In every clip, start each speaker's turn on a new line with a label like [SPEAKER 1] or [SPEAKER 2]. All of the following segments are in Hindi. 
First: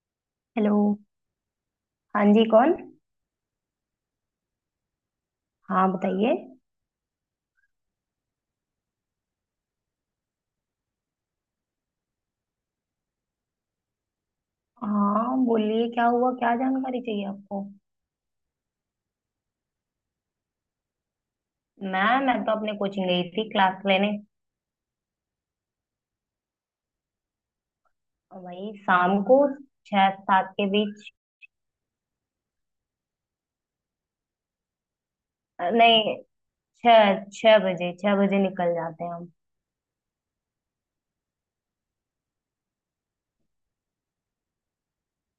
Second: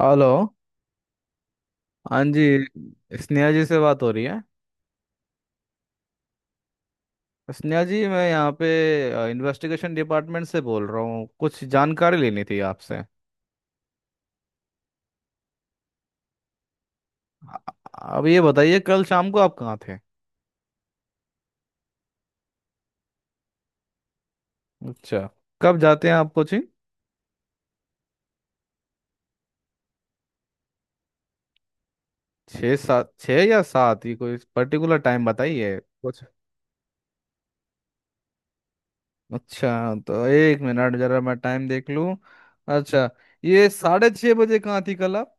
[SPEAKER 1] हेलो।
[SPEAKER 2] हेलो।
[SPEAKER 1] हाँ
[SPEAKER 2] हाँ जी
[SPEAKER 1] जी।
[SPEAKER 2] कौन?
[SPEAKER 1] स्नेहा जी से बात हो रही है।
[SPEAKER 2] हाँ बताइए।
[SPEAKER 1] स्नेहा जी, मैं यहाँ पे इन्वेस्टिगेशन डिपार्टमेंट से बोल रहा हूँ। कुछ जानकारी लेनी थी आपसे।
[SPEAKER 2] हाँ बोलिए, क्या हुआ, क्या जानकारी चाहिए आपको?
[SPEAKER 1] अब ये बताइए कल शाम को आप कहाँ थे।
[SPEAKER 2] मैं तो अपने कोचिंग गई थी क्लास लेने।
[SPEAKER 1] अच्छा। कब जाते हैं आप कोचिंग।
[SPEAKER 2] और वही शाम को, 6 7 के बीच।
[SPEAKER 1] छः या सात, ये कोई पर्टिकुलर टाइम बताइए
[SPEAKER 2] नहीं,
[SPEAKER 1] कुछ।
[SPEAKER 2] छह छह बजे 6 बजे निकल जाते हैं हम।
[SPEAKER 1] अच्छा, तो 1 मिनट जरा मैं टाइम देख लूँ। अच्छा। ये 6:30 बजे कहाँ थी कल आप।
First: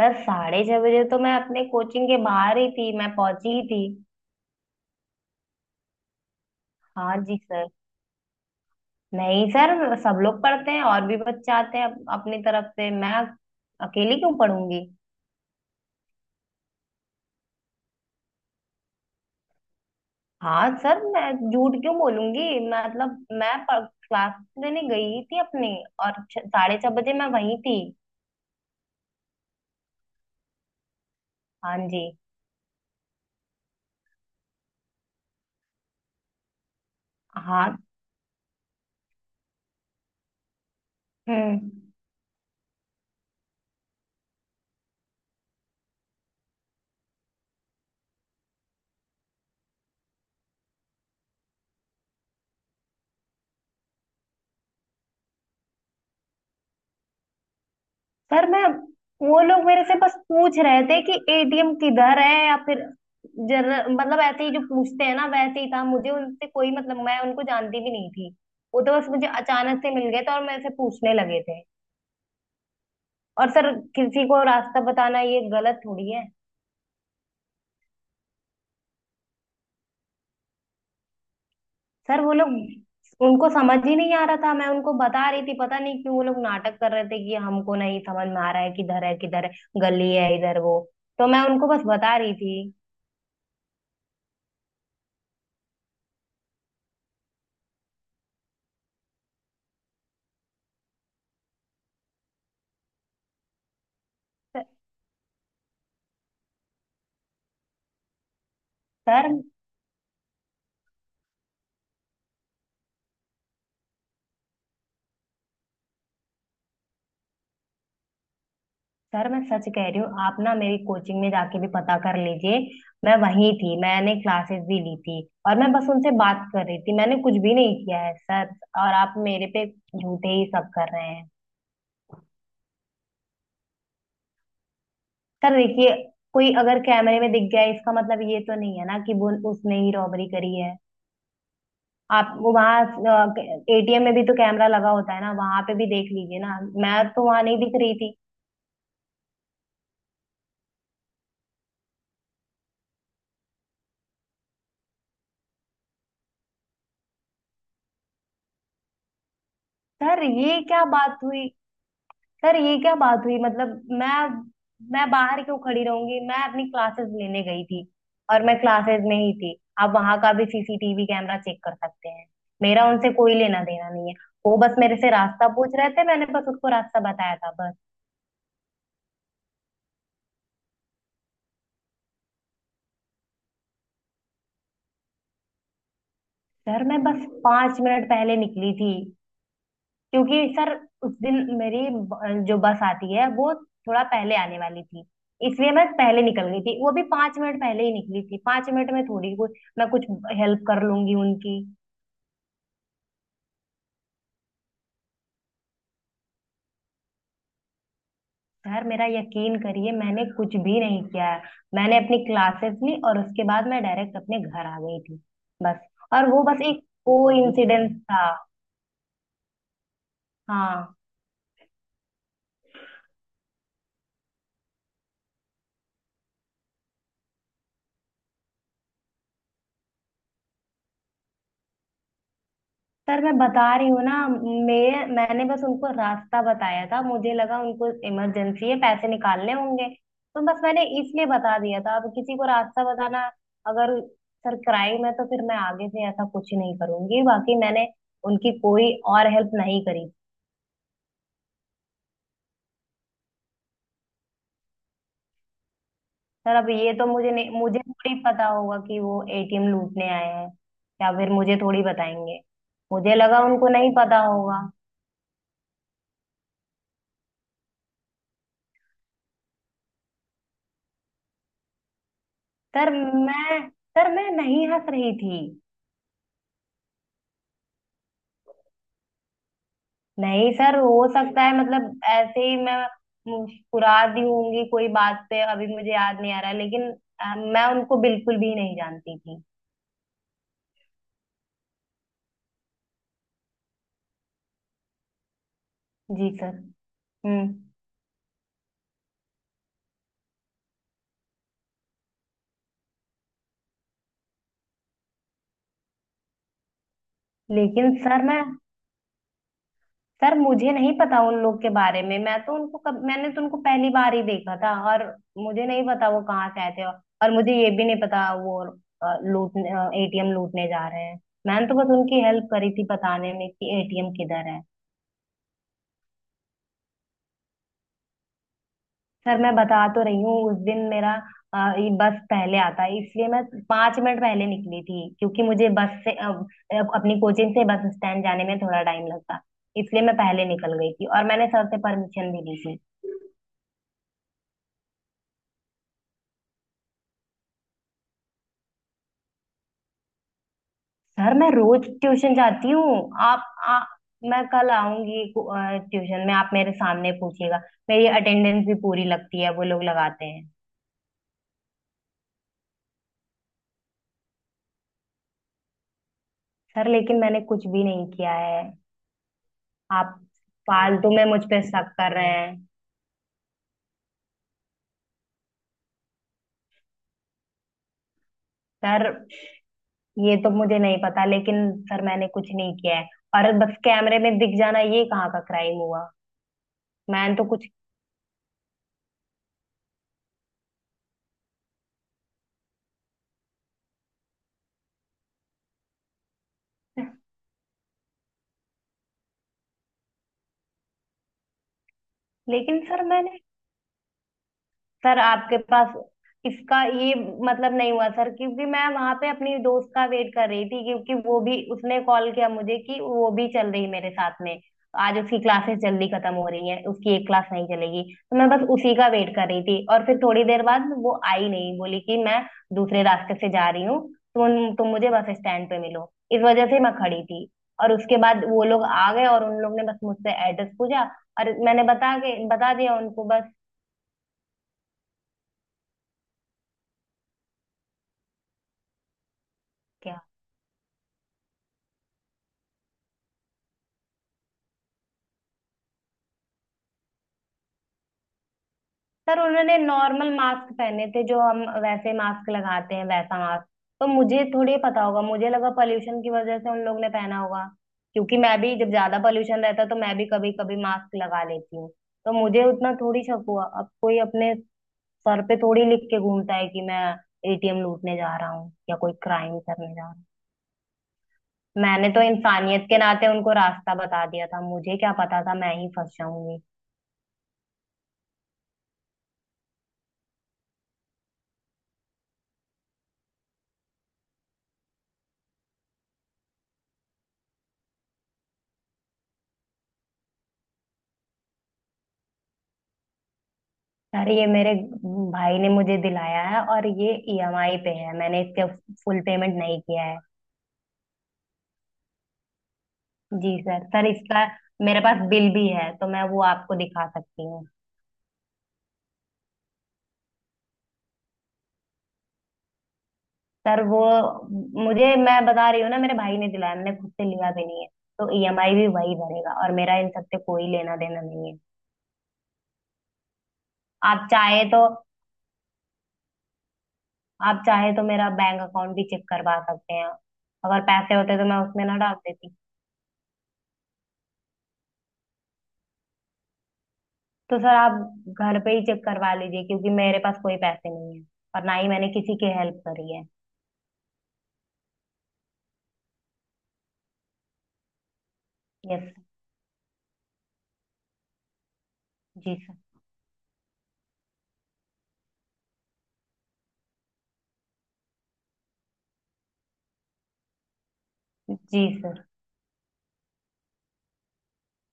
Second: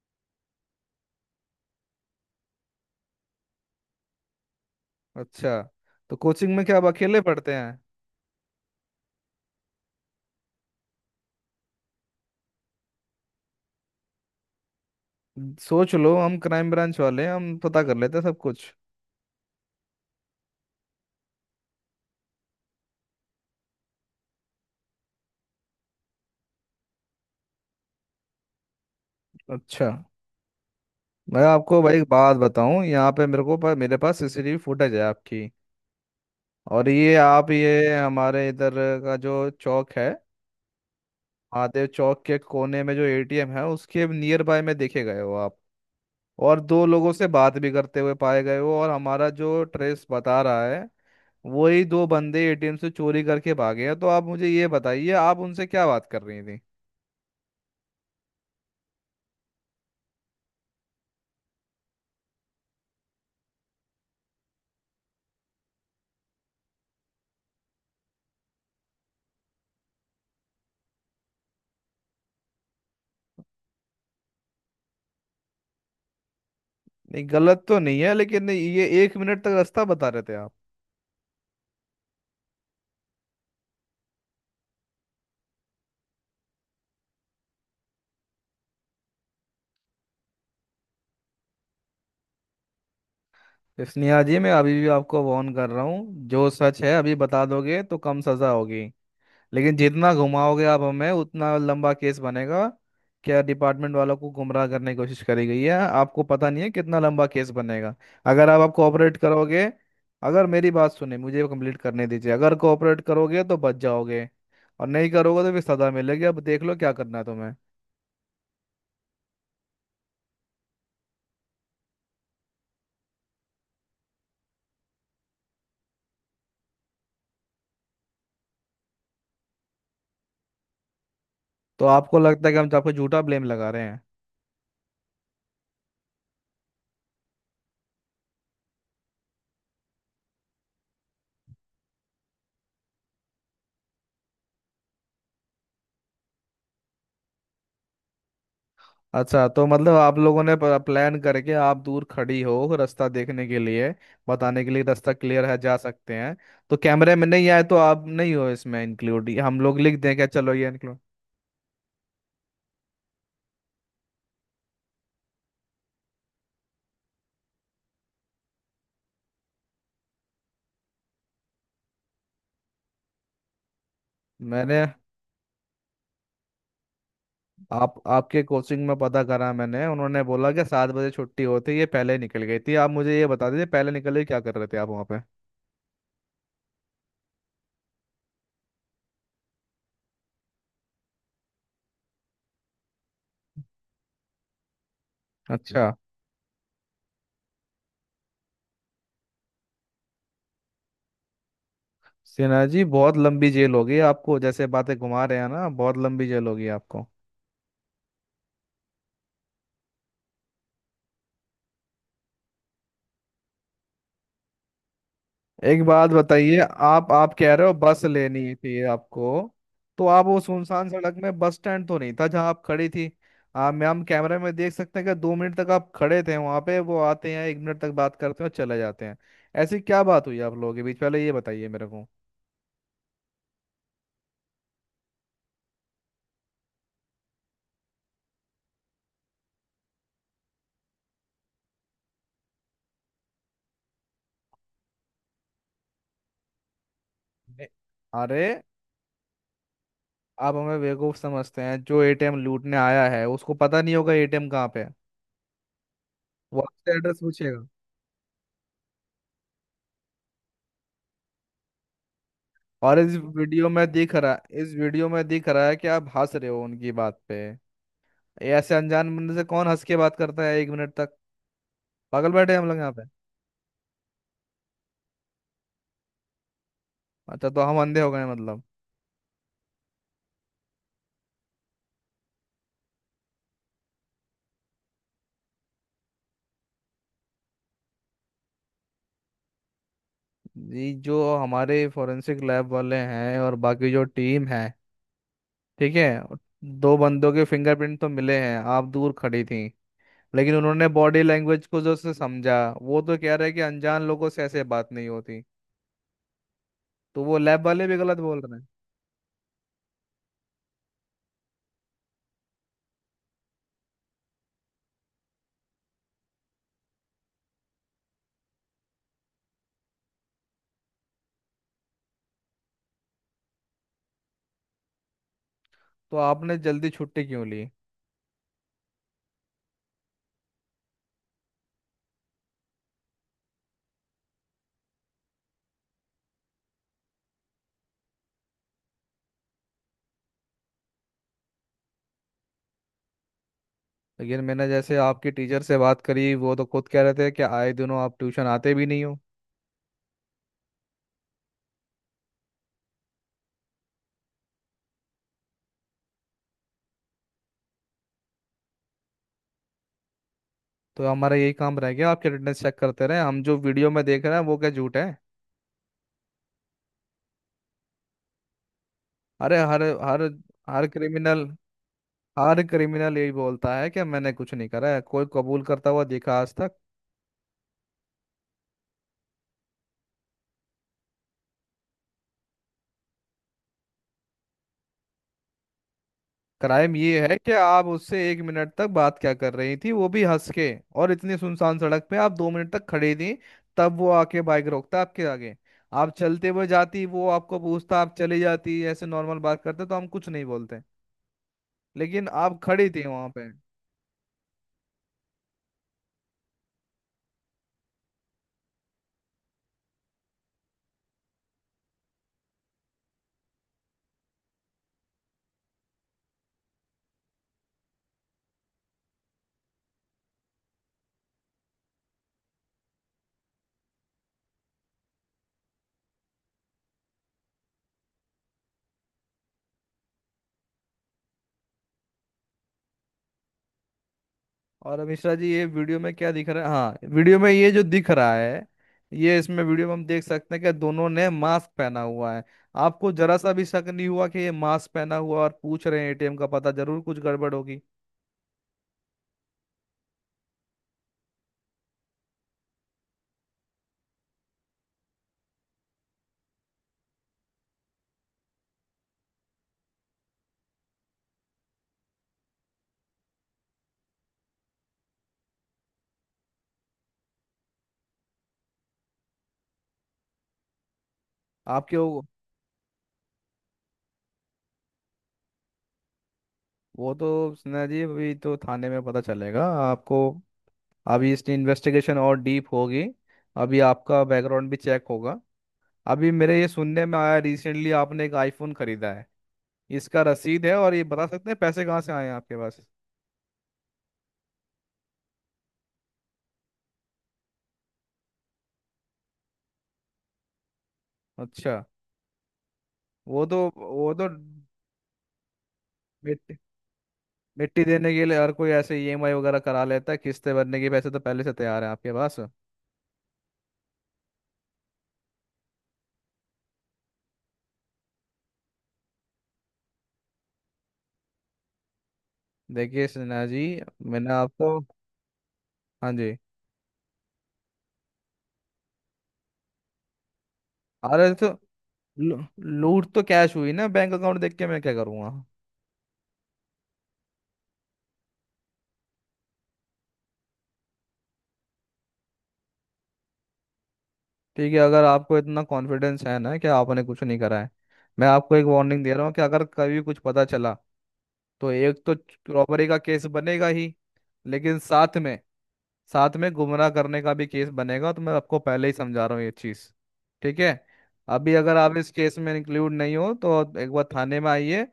[SPEAKER 2] सर 6:30 बजे तो मैं अपने कोचिंग के बाहर ही थी, मैं पहुंची ही थी।
[SPEAKER 1] अच्छा। तो कोचिंग में क्या आप
[SPEAKER 2] हाँ
[SPEAKER 1] अकेले
[SPEAKER 2] जी
[SPEAKER 1] पढ़ते
[SPEAKER 2] सर।
[SPEAKER 1] हैं।
[SPEAKER 2] नहीं सर, सब लोग पढ़ते हैं, और भी बच्चे आते हैं, अपनी तरफ से मैं अकेली क्यों पढ़ूंगी?
[SPEAKER 1] सोच लो हम क्राइम ब्रांच वाले हैं, हम पता कर लेते हैं सब कुछ।
[SPEAKER 2] हाँ सर, मैं झूठ क्यों बोलूंगी? मतलब मैं क्लास लेने गई थी अपनी। और 6:30 बजे मैं वहीं थी।
[SPEAKER 1] अच्छा, मैं
[SPEAKER 2] हाँ
[SPEAKER 1] आपको भाई
[SPEAKER 2] जी।
[SPEAKER 1] एक बात बताऊं। यहाँ पे मेरे को, पर मेरे पास सीसीटीवी फुटेज है आपकी। और ये आप,
[SPEAKER 2] हाँ।
[SPEAKER 1] ये हमारे इधर का जो चौक है,
[SPEAKER 2] हम्म।
[SPEAKER 1] महादेव चौक के कोने में जो एटीएम है उसके नियर बाय में देखे गए हो आप। और दो लोगों से बात भी करते हुए पाए गए हो, और हमारा जो ट्रेस बता रहा है, वही दो बंदे एटीएम से चोरी करके भागे हैं। तो आप मुझे ये बताइए, आप उनसे क्या बात कर रही थी।
[SPEAKER 2] सर मैं वो लोग मेरे से बस पूछ रहे थे कि एटीएम किधर है, या फिर जर, मतलब ऐसे ही जो पूछते हैं ना वैसे ही था। मुझे उनसे कोई मतलब, मैं उनको जानती भी नहीं थी। वो तो बस मुझे अचानक से मिल गए थे और मेरे से पूछने लगे थे। और सर, किसी को रास्ता बताना ये गलत थोड़ी है।
[SPEAKER 1] नहीं, गलत तो नहीं है, लेकिन ये 1 मिनट तक रास्ता बता रहे थे आप।
[SPEAKER 2] सर वो लोग उनको समझ ही नहीं आ रहा था, मैं उनको बता रही थी। पता नहीं क्यों वो लोग नाटक कर रहे थे कि हमको नहीं समझ में आ रहा है किधर है, किधर है। गली है इधर, वो तो मैं उनको बस बता रही थी।
[SPEAKER 1] स्नेहा जी, मैं अभी भी आपको वार्न कर रहा हूँ, जो सच है अभी बता दोगे तो कम सजा होगी, लेकिन जितना घुमाओगे आप हमें उतना लंबा केस बनेगा। क्या डिपार्टमेंट वालों को गुमराह
[SPEAKER 2] सर-
[SPEAKER 1] करने की कोशिश करी गई है, आपको पता नहीं है कितना लंबा केस बनेगा। अगर आप कोऑपरेट
[SPEAKER 2] सर
[SPEAKER 1] करोगे। अगर मेरी बात सुने, मुझे कंप्लीट करने दीजिए, अगर कोऑपरेट करोगे तो बच जाओगे, और नहीं करोगे तो फिर सजा मिलेगी। अब देख लो क्या करना है तुम्हें।
[SPEAKER 2] सर मैं सच कह रही हूँ, आप ना मेरी कोचिंग में जाके भी पता कर लीजिए। मैं वहीं थी, मैंने क्लासेस भी ली थी। और मैं बस उनसे बात कर रही थी, मैंने कुछ भी नहीं किया है सर। और आप मेरे पे झूठे ही सब कर रहे हैं।
[SPEAKER 1] तो आपको लगता है कि हम तो आपको झूठा ब्लेम लगा रहे हैं।
[SPEAKER 2] सर देखिए, कोई अगर कैमरे में दिख गया इसका मतलब ये तो नहीं है ना कि वो, उसने ही रॉबरी करी है। आप वो वहाँ, एटीएम में भी तो कैमरा लगा होता है ना, वहां पे भी देख लीजिए ना, मैं तो वहां नहीं दिख रही थी।
[SPEAKER 1] अच्छा, तो मतलब आप लोगों ने प्लान करके आप दूर खड़ी हो, रास्ता देखने के लिए, बताने के लिए, रास्ता क्लियर है जा सकते हैं, तो कैमरे में नहीं आए तो आप नहीं हो इसमें इंक्लूड, हम लोग लिख दें
[SPEAKER 2] सर
[SPEAKER 1] क्या, चलो
[SPEAKER 2] ये
[SPEAKER 1] ये
[SPEAKER 2] क्या
[SPEAKER 1] इंक्लूड।
[SPEAKER 2] बात हुई सर ये क्या बात हुई, मैं बाहर क्यों खड़ी रहूंगी? मैं अपनी क्लासेस लेने गई थी, और मैं क्लासेस में ही थी। आप वहां का भी सीसीटीवी कैमरा चेक कर सकते हैं। मेरा उनसे कोई लेना देना नहीं है। वो बस
[SPEAKER 1] मैंने
[SPEAKER 2] मेरे से रास्ता पूछ रहे थे, मैंने बस उसको रास्ता बताया था बस।
[SPEAKER 1] आप आपके कोचिंग में पता करा, मैंने उन्होंने बोला कि 7 बजे छुट्टी होती, ये पहले ही निकल गई थी। आप मुझे ये बता दीजिए, पहले निकल के क्या कर रहे थे आप वहाँ पे।
[SPEAKER 2] सर मैं बस 5 मिनट पहले निकली थी, क्योंकि सर उस दिन मेरी जो बस आती है वो थोड़ा पहले आने वाली थी, इसलिए
[SPEAKER 1] अच्छा।
[SPEAKER 2] मैं पहले निकल गई थी। वो भी 5 मिनट पहले ही निकली थी, 5 मिनट में थोड़ी कोई मैं कुछ हेल्प कर लूंगी उनकी।
[SPEAKER 1] सिन्हा जी, बहुत लंबी जेल होगी आपको, जैसे बातें घुमा रहे हैं ना, बहुत लंबी जेल होगी आपको।
[SPEAKER 2] सर मेरा यकीन करिए, मैंने कुछ भी नहीं किया है। मैंने अपनी क्लासेस ली और उसके बाद मैं डायरेक्ट अपने घर आ गई थी बस।
[SPEAKER 1] एक बात
[SPEAKER 2] और वो
[SPEAKER 1] बताइए,
[SPEAKER 2] बस एक
[SPEAKER 1] आप
[SPEAKER 2] को
[SPEAKER 1] आप कह रहे हो
[SPEAKER 2] इंसिडेंस
[SPEAKER 1] बस
[SPEAKER 2] था।
[SPEAKER 1] लेनी थी आपको, तो आप वो सुनसान
[SPEAKER 2] हाँ
[SPEAKER 1] सड़क में, बस स्टैंड तो नहीं था जहां आप खड़ी थी। आप मैं हम कैमरे में देख सकते हैं कि 2 मिनट तक आप खड़े थे वहां पे, वो आते हैं, 1 मिनट तक बात करते हैं और चले जाते हैं। ऐसी क्या बात हुई आप लोगों के बीच, पहले ये बताइए मेरे को।
[SPEAKER 2] सर, मैं बता रही हूँ ना, मैंने बस उनको रास्ता बताया था, मुझे लगा उनको इमरजेंसी है, पैसे निकालने होंगे, तो बस मैंने इसलिए बता दिया था। अब किसी को रास्ता बताना अगर सर क्राइम है तो फिर मैं आगे से ऐसा कुछ नहीं करूंगी, बाकी
[SPEAKER 1] ने-
[SPEAKER 2] मैंने
[SPEAKER 1] अरे,
[SPEAKER 2] उनकी कोई और हेल्प नहीं करी।
[SPEAKER 1] आप हमें बेवकूफ समझते हैं, जो एटीएम लूटने आया है उसको पता नहीं होगा एटीएम कहाँ पे है,
[SPEAKER 2] सर
[SPEAKER 1] वो
[SPEAKER 2] अब
[SPEAKER 1] आपसे
[SPEAKER 2] ये तो
[SPEAKER 1] एड्रेस
[SPEAKER 2] मुझे नहीं,
[SPEAKER 1] पूछेगा।
[SPEAKER 2] मुझे थोड़ी पता होगा कि वो एटीएम लूटने आए हैं, या फिर मुझे थोड़ी बताएंगे?
[SPEAKER 1] और
[SPEAKER 2] मुझे लगा उनको नहीं पता होगा।
[SPEAKER 1] इस वीडियो में दिख रहा है कि आप हंस रहे हो उनकी बात पे। ये ऐसे अनजान बंदे से कौन हंस के बात करता है 1 मिनट तक। पागल बैठे हैं हम लोग
[SPEAKER 2] सर
[SPEAKER 1] यहाँ पे।
[SPEAKER 2] मैं सर मैं नहीं हंस रही थी।
[SPEAKER 1] अच्छा, तो हम अंधे हो गए हैं मतलब।
[SPEAKER 2] नहीं सर, हो सकता है, मतलब ऐसे ही मैं फुरा दी होंगी कोई बात पे, अभी मुझे याद नहीं आ रहा है, लेकिन मैं उनको बिल्कुल भी नहीं जानती थी।
[SPEAKER 1] ये जो हमारे फोरेंसिक लैब वाले हैं और बाकी जो टीम है, ठीक है,
[SPEAKER 2] जी सर।
[SPEAKER 1] दो बंदों के
[SPEAKER 2] हम्म।
[SPEAKER 1] फिंगरप्रिंट तो मिले हैं, आप दूर खड़ी थी, लेकिन उन्होंने बॉडी लैंग्वेज को जो से समझा, वो तो कह रहे हैं कि अनजान लोगों से ऐसे बात नहीं होती, तो वो लैब वाले
[SPEAKER 2] लेकिन
[SPEAKER 1] भी गलत
[SPEAKER 2] सर
[SPEAKER 1] बोल
[SPEAKER 2] मैं
[SPEAKER 1] रहे हैं।
[SPEAKER 2] सर मुझे नहीं पता उन लोग के बारे में, मैं तो उनको कब, मैंने तो उनको पहली बार ही देखा था, और मुझे नहीं पता वो कहाँ से आए थे, और मुझे ये भी नहीं पता वो लूटने एटीएम लूटने जा रहे हैं। मैंने तो बस उनकी हेल्प करी थी बताने में कि एटीएम किधर है।
[SPEAKER 1] तो आपने जल्दी छुट्टी क्यों ली।
[SPEAKER 2] सर मैं बता तो रही हूँ, उस दिन मेरा ये बस पहले आता है, इसलिए मैं 5 मिनट पहले निकली थी, क्योंकि मुझे बस से अपनी कोचिंग से बस स्टैंड जाने में थोड़ा टाइम लगता, इसलिए मैं पहले निकल गई थी, और मैंने सर से परमिशन भी ली थी।
[SPEAKER 1] लेकिन मैंने जैसे आपके टीचर से बात करी, वो तो खुद कह रहे थे कि आए दिनों आप ट्यूशन आते भी नहीं हो।
[SPEAKER 2] सर मैं रोज ट्यूशन जाती हूँ। आप आ, मैं कल आऊंगी ट्यूशन में, आप मेरे सामने पूछिएगा। मेरी अटेंडेंस भी पूरी लगती है, वो लोग लगाते हैं।
[SPEAKER 1] तो हमारा यही काम रह गया आपके अटेंडेंस चेक करते रहे हम, जो वीडियो में देख रहे हैं वो क्या झूठ है।
[SPEAKER 2] सर लेकिन मैंने कुछ भी नहीं किया है,
[SPEAKER 1] अरे, हर
[SPEAKER 2] आप
[SPEAKER 1] हर हर
[SPEAKER 2] फालतू में मुझ
[SPEAKER 1] क्रिमिनल
[SPEAKER 2] पे शक कर रहे
[SPEAKER 1] हर
[SPEAKER 2] हैं।
[SPEAKER 1] क्रिमिनल यही बोलता है कि मैंने कुछ नहीं करा है। कोई कबूल करता हुआ देखा आज तक।
[SPEAKER 2] सर ये तो मुझे नहीं पता, लेकिन सर मैंने कुछ नहीं किया है। और बस कैमरे में दिख जाना ये कहाँ का क्राइम हुआ?
[SPEAKER 1] क्राइम ये
[SPEAKER 2] मैंने
[SPEAKER 1] है
[SPEAKER 2] तो
[SPEAKER 1] कि
[SPEAKER 2] कुछ
[SPEAKER 1] आप उससे 1 मिनट तक बात क्या कर रही थी, वो भी हंस के, और इतनी सुनसान सड़क पे आप 2 मिनट तक खड़ी थी, तब वो आके बाइक रोकता आपके आगे। आप चलते हुए जाती, वो आपको पूछता, आप चली जाती, ऐसे नॉर्मल बात करते तो हम कुछ नहीं बोलते, लेकिन आप
[SPEAKER 2] लेकिन
[SPEAKER 1] खड़ी
[SPEAKER 2] सर
[SPEAKER 1] थी वहां
[SPEAKER 2] मैंने
[SPEAKER 1] पे।
[SPEAKER 2] सर आपके पास इसका ये मतलब नहीं हुआ सर, क्योंकि मैं वहां पे अपनी दोस्त का वेट कर रही थी, क्योंकि वो भी, उसने कॉल किया मुझे कि वो भी चल रही है मेरे साथ में। आज उसकी क्लासेस जल्दी खत्म हो रही हैं, उसकी एक क्लास नहीं चलेगी, तो मैं बस उसी का वेट कर रही थी। और फिर थोड़ी देर बाद वो आई नहीं, बोली कि मैं दूसरे रास्ते से जा रही हूँ, तुम मुझे बस स्टैंड पे मिलो। इस वजह से मैं खड़ी थी। और उसके बाद वो लोग आ गए, और उन लोग ने बस मुझसे एड्रेस पूछा, और मैंने बता के बता दिया उनको बस।
[SPEAKER 1] और अब मिश्रा जी, ये वीडियो में क्या दिख रहा है, हाँ, वीडियो में ये जो दिख रहा है, ये इसमें वीडियो में हम
[SPEAKER 2] क्या?
[SPEAKER 1] देख सकते हैं कि दोनों ने मास्क पहना हुआ है। आपको जरा सा भी शक नहीं हुआ कि ये मास्क पहना हुआ और पूछ रहे हैं एटीएम का पता, जरूर कुछ गड़बड़ होगी।
[SPEAKER 2] सर उन्होंने नॉर्मल मास्क पहने थे, जो हम वैसे मास्क लगाते हैं वैसा मास्क, तो मुझे थोड़ी पता होगा, मुझे लगा पॉल्यूशन की वजह से उन लोग ने पहना होगा, क्योंकि मैं भी जब ज्यादा पॉल्यूशन रहता है तो मैं भी कभी कभी मास्क लगा लेती हूँ। तो मुझे उतना थोड़ी शक हुआ, अब कोई अपने सर पे थोड़ी लिख के घूमता है कि मैं एटीएम लूटने जा रहा हूँ या कोई क्राइम करने जा रहा हूँ।
[SPEAKER 1] आपके
[SPEAKER 2] मैंने तो
[SPEAKER 1] वो
[SPEAKER 2] इंसानियत के नाते उनको रास्ता बता दिया था, मुझे क्या पता था मैं ही फंस जाऊंगी।
[SPEAKER 1] वो तो सिन्हा जी, अभी तो थाने में पता चलेगा आपको। अभी इसकी इन्वेस्टिगेशन और डीप होगी। अभी आपका बैकग्राउंड भी चेक होगा। अभी मेरे ये सुनने में आया, रिसेंटली आपने एक आईफोन खरीदा है, इसका रसीद है, और ये बता सकते हैं पैसे कहाँ से आए हैं आपके पास।
[SPEAKER 2] अरे ये मेरे भाई ने मुझे दिलाया है, और ये ईएमआई पे है, मैंने इसका फुल पेमेंट नहीं किया है।
[SPEAKER 1] अच्छा। वो
[SPEAKER 2] जी
[SPEAKER 1] तो
[SPEAKER 2] सर। सर
[SPEAKER 1] वो तो
[SPEAKER 2] इसका मेरे पास बिल भी है, तो मैं वो
[SPEAKER 1] मिट्टी
[SPEAKER 2] आपको दिखा सकती हूँ।
[SPEAKER 1] मिट्टी देने के लिए हर कोई ऐसे ईएमआई वगैरह करा लेता है, किस्तें भरने के पैसे तो पहले से तैयार है आपके पास।
[SPEAKER 2] सर वो मुझे, मैं बता रही हूँ ना, मेरे भाई ने दिलाया, मैंने खुद से लिया भी नहीं है। तो ईएमआई भी वही भरेगा, और मेरा इन सबसे कोई लेना देना नहीं है।
[SPEAKER 1] देखिए सिन्हा जी,
[SPEAKER 2] आप
[SPEAKER 1] मैंने
[SPEAKER 2] चाहे
[SPEAKER 1] आपको,
[SPEAKER 2] तो
[SPEAKER 1] हाँ जी,
[SPEAKER 2] आप चाहे तो मेरा बैंक अकाउंट भी चेक करवा सकते हैं। अगर पैसे
[SPEAKER 1] अरे
[SPEAKER 2] होते तो
[SPEAKER 1] तो
[SPEAKER 2] मैं उसमें ना डाल
[SPEAKER 1] लू-
[SPEAKER 2] देती।
[SPEAKER 1] लूट तो कैश हुई ना, बैंक अकाउंट देख के मैं क्या करूँगा।
[SPEAKER 2] तो सर आप घर पे ही चेक करवा लीजिए, क्योंकि मेरे पास कोई पैसे नहीं है, और ना ही मैंने किसी की हेल्प करी है।
[SPEAKER 1] ठीक है, अगर आपको इतना कॉन्फिडेंस है ना कि आपने कुछ नहीं करा है, मैं आपको एक
[SPEAKER 2] यस
[SPEAKER 1] वार्निंग दे
[SPEAKER 2] सर।
[SPEAKER 1] रहा हूँ कि अगर कभी कुछ पता चला, तो एक तो
[SPEAKER 2] जी सर।
[SPEAKER 1] रॉबरी का केस बनेगा ही, लेकिन साथ में गुमराह करने का भी केस बनेगा, तो मैं आपको पहले ही समझा रहा हूँ ये चीज़, ठीक है। अभी अगर
[SPEAKER 2] जी
[SPEAKER 1] आप इस
[SPEAKER 2] सर।
[SPEAKER 1] केस में इंक्लूड नहीं हो तो एक बार थाने में आइए,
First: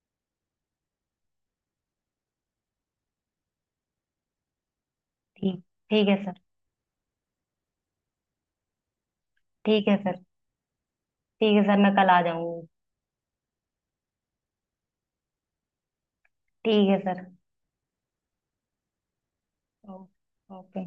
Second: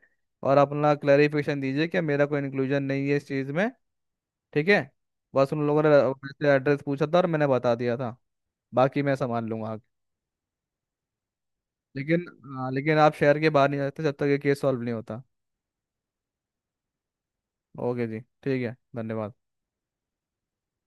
[SPEAKER 1] और अपना क्लैरिफिकेशन दीजिए कि मेरा कोई इंक्लूजन नहीं है इस चीज़ में, ठीक है। बस
[SPEAKER 2] ठीक।
[SPEAKER 1] उन लोगों
[SPEAKER 2] ठीक है सर।
[SPEAKER 1] ने एड्रेस पूछा था और मैंने बता दिया था, बाकी मैं संभाल लूंगा आगे।
[SPEAKER 2] ठीक है सर। ठीक है सर, मैं कल आ
[SPEAKER 1] लेकिन,
[SPEAKER 2] जाऊंगी।
[SPEAKER 1] हाँ, लेकिन आप शहर के बाहर नहीं जाते जब तक ये केस सॉल्व नहीं होता।
[SPEAKER 2] ठीक है सर।
[SPEAKER 1] ओके जी, ठीक है, धन्यवाद।
[SPEAKER 2] ओ- ओके।